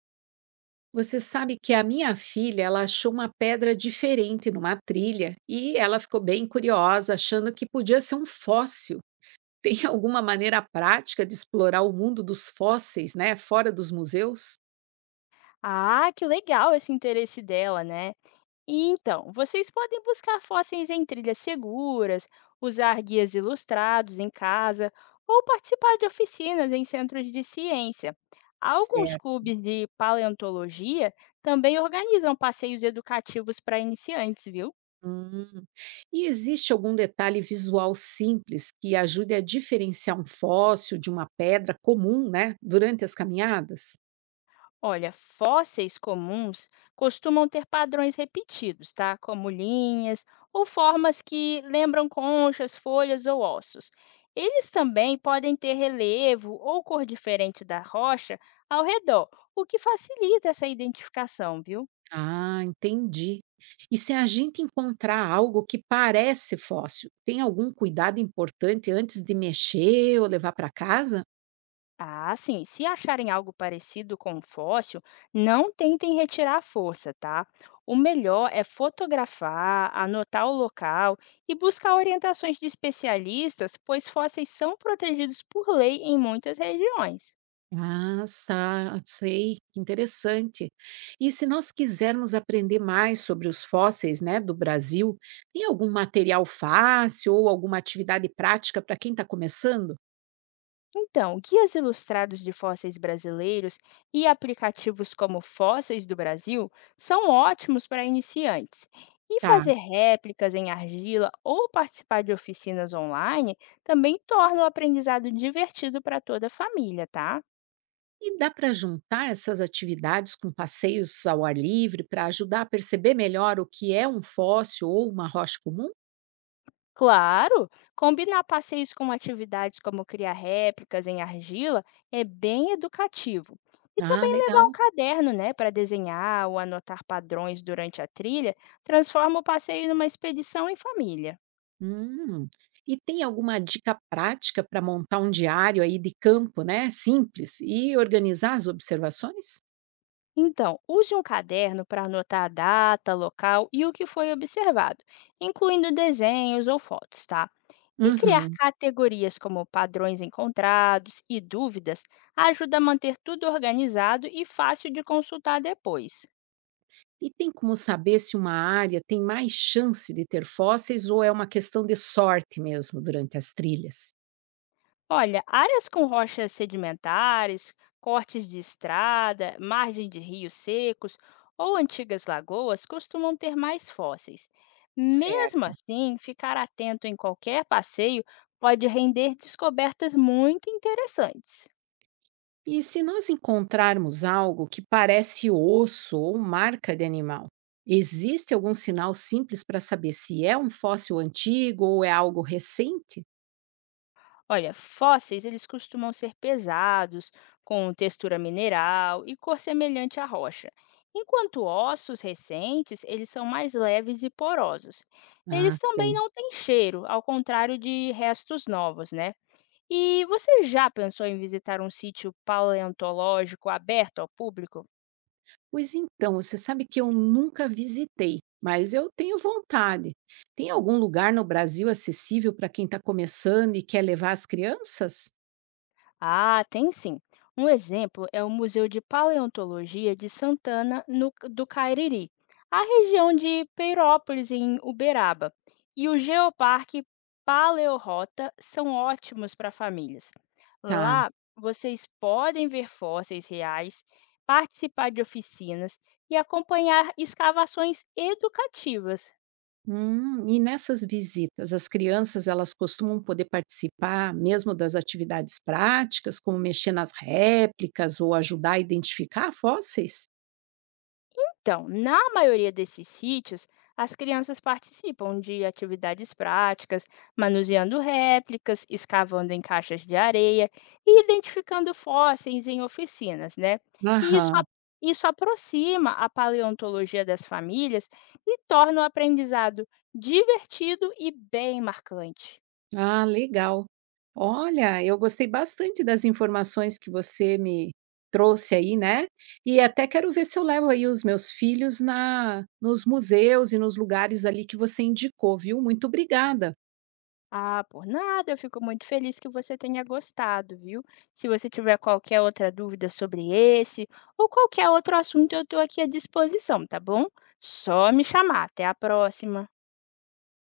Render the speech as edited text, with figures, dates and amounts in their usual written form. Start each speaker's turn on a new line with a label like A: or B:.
A: Você sabe que a minha filha, ela achou uma pedra diferente numa trilha e ela ficou bem curiosa, achando que podia ser um fóssil. Tem alguma maneira prática de explorar o mundo dos fósseis, né, fora dos museus?
B: Ah, que legal esse interesse dela, né? E então, vocês podem buscar fósseis em trilhas seguras, usar guias ilustrados em casa ou participar de oficinas em centros de ciência. Alguns
A: Certo.
B: clubes de paleontologia também organizam passeios educativos para iniciantes, viu?
A: Hum. E existe algum detalhe visual simples que ajude a diferenciar um fóssil de uma pedra comum, né, durante as caminhadas?
B: Olha, fósseis comuns costumam ter padrões repetidos, tá? Como linhas ou formas que lembram conchas, folhas ou ossos. Eles também podem ter relevo ou cor diferente da rocha ao redor, o que facilita essa identificação, viu?
A: Ah, entendi. E se a gente encontrar algo que parece fóssil, tem algum cuidado importante antes de mexer ou levar para casa?
B: Ah, sim. Se acharem algo parecido com um fóssil, não tentem retirar a força, tá? O melhor é fotografar, anotar o local e buscar orientações de especialistas, pois fósseis são protegidos por lei em muitas regiões.
A: Ah, sei, que interessante. E se nós quisermos aprender mais sobre os fósseis, né, do Brasil, tem algum material fácil ou alguma atividade prática para quem está começando?
B: Então, guias ilustrados de fósseis brasileiros e aplicativos como Fósseis do Brasil são ótimos para iniciantes. E
A: Tá.
B: fazer réplicas em argila ou participar de oficinas online também torna o aprendizado divertido para toda a família, tá?
A: E dá para juntar essas atividades com passeios ao ar livre para ajudar a perceber melhor o que é um fóssil ou uma rocha comum?
B: Claro, combinar passeios com atividades como criar réplicas em argila é bem educativo. E
A: Ah,
B: também levar um
A: legal.
B: caderno, né, para desenhar ou anotar padrões durante a trilha, transforma o passeio numa expedição em família.
A: Hum. E tem alguma dica prática para montar um diário aí de campo, né? Simples e organizar as observações?
B: Então, use um caderno para anotar a data, local e o que foi observado, incluindo desenhos ou fotos, tá? E criar
A: Uhum.
B: categorias como padrões encontrados e dúvidas ajuda a manter tudo organizado e fácil de consultar depois.
A: E tem como saber se uma área tem mais chance de ter fósseis ou é uma questão de sorte mesmo durante as trilhas?
B: Olha, áreas com rochas sedimentares, cortes de estrada, margem de rios secos ou antigas lagoas costumam ter mais fósseis. Mesmo
A: Certo.
B: assim, ficar atento em qualquer passeio pode render descobertas muito interessantes.
A: E se nós encontrarmos algo que parece osso ou marca de animal, existe algum sinal simples para saber se é um fóssil antigo ou é algo recente?
B: Olha, fósseis eles costumam ser pesados, com textura mineral e cor semelhante à rocha, enquanto ossos recentes eles são mais leves e porosos.
A: Ah,
B: Eles também
A: sei.
B: não têm cheiro, ao contrário de restos novos, né? E você já pensou em visitar um sítio paleontológico aberto ao público?
A: Pois então, você sabe que eu nunca visitei, mas eu tenho vontade. Tem algum lugar no Brasil acessível para quem está começando e quer levar as crianças?
B: Ah, tem sim. Um exemplo é o Museu de Paleontologia de Santana do Cariri, a região de Peirópolis, em Uberaba, e o Geoparque Paleorrota são ótimos para famílias.
A: Tá.
B: Lá vocês podem ver fósseis reais, participar de oficinas e acompanhar escavações educativas.
A: E nessas visitas, as crianças elas costumam poder participar mesmo das atividades práticas, como mexer nas réplicas ou ajudar a identificar fósseis?
B: Então, na maioria desses sítios, as crianças participam de atividades práticas, manuseando réplicas, escavando em caixas de areia e identificando fósseis em oficinas, né? E isso,
A: Aham.
B: isso aproxima a paleontologia das famílias e torna o aprendizado divertido e bem marcante.
A: Ah, legal. Olha, eu gostei bastante das informações que você me trouxe aí, né? E até quero ver se eu levo aí os meus filhos na nos museus e nos lugares ali que você indicou, viu? Muito obrigada.
B: Ah, por nada, eu fico muito feliz que você tenha gostado, viu? Se você tiver qualquer outra dúvida sobre esse ou qualquer outro assunto, eu estou aqui à disposição, tá bom? Só me chamar. Até a próxima.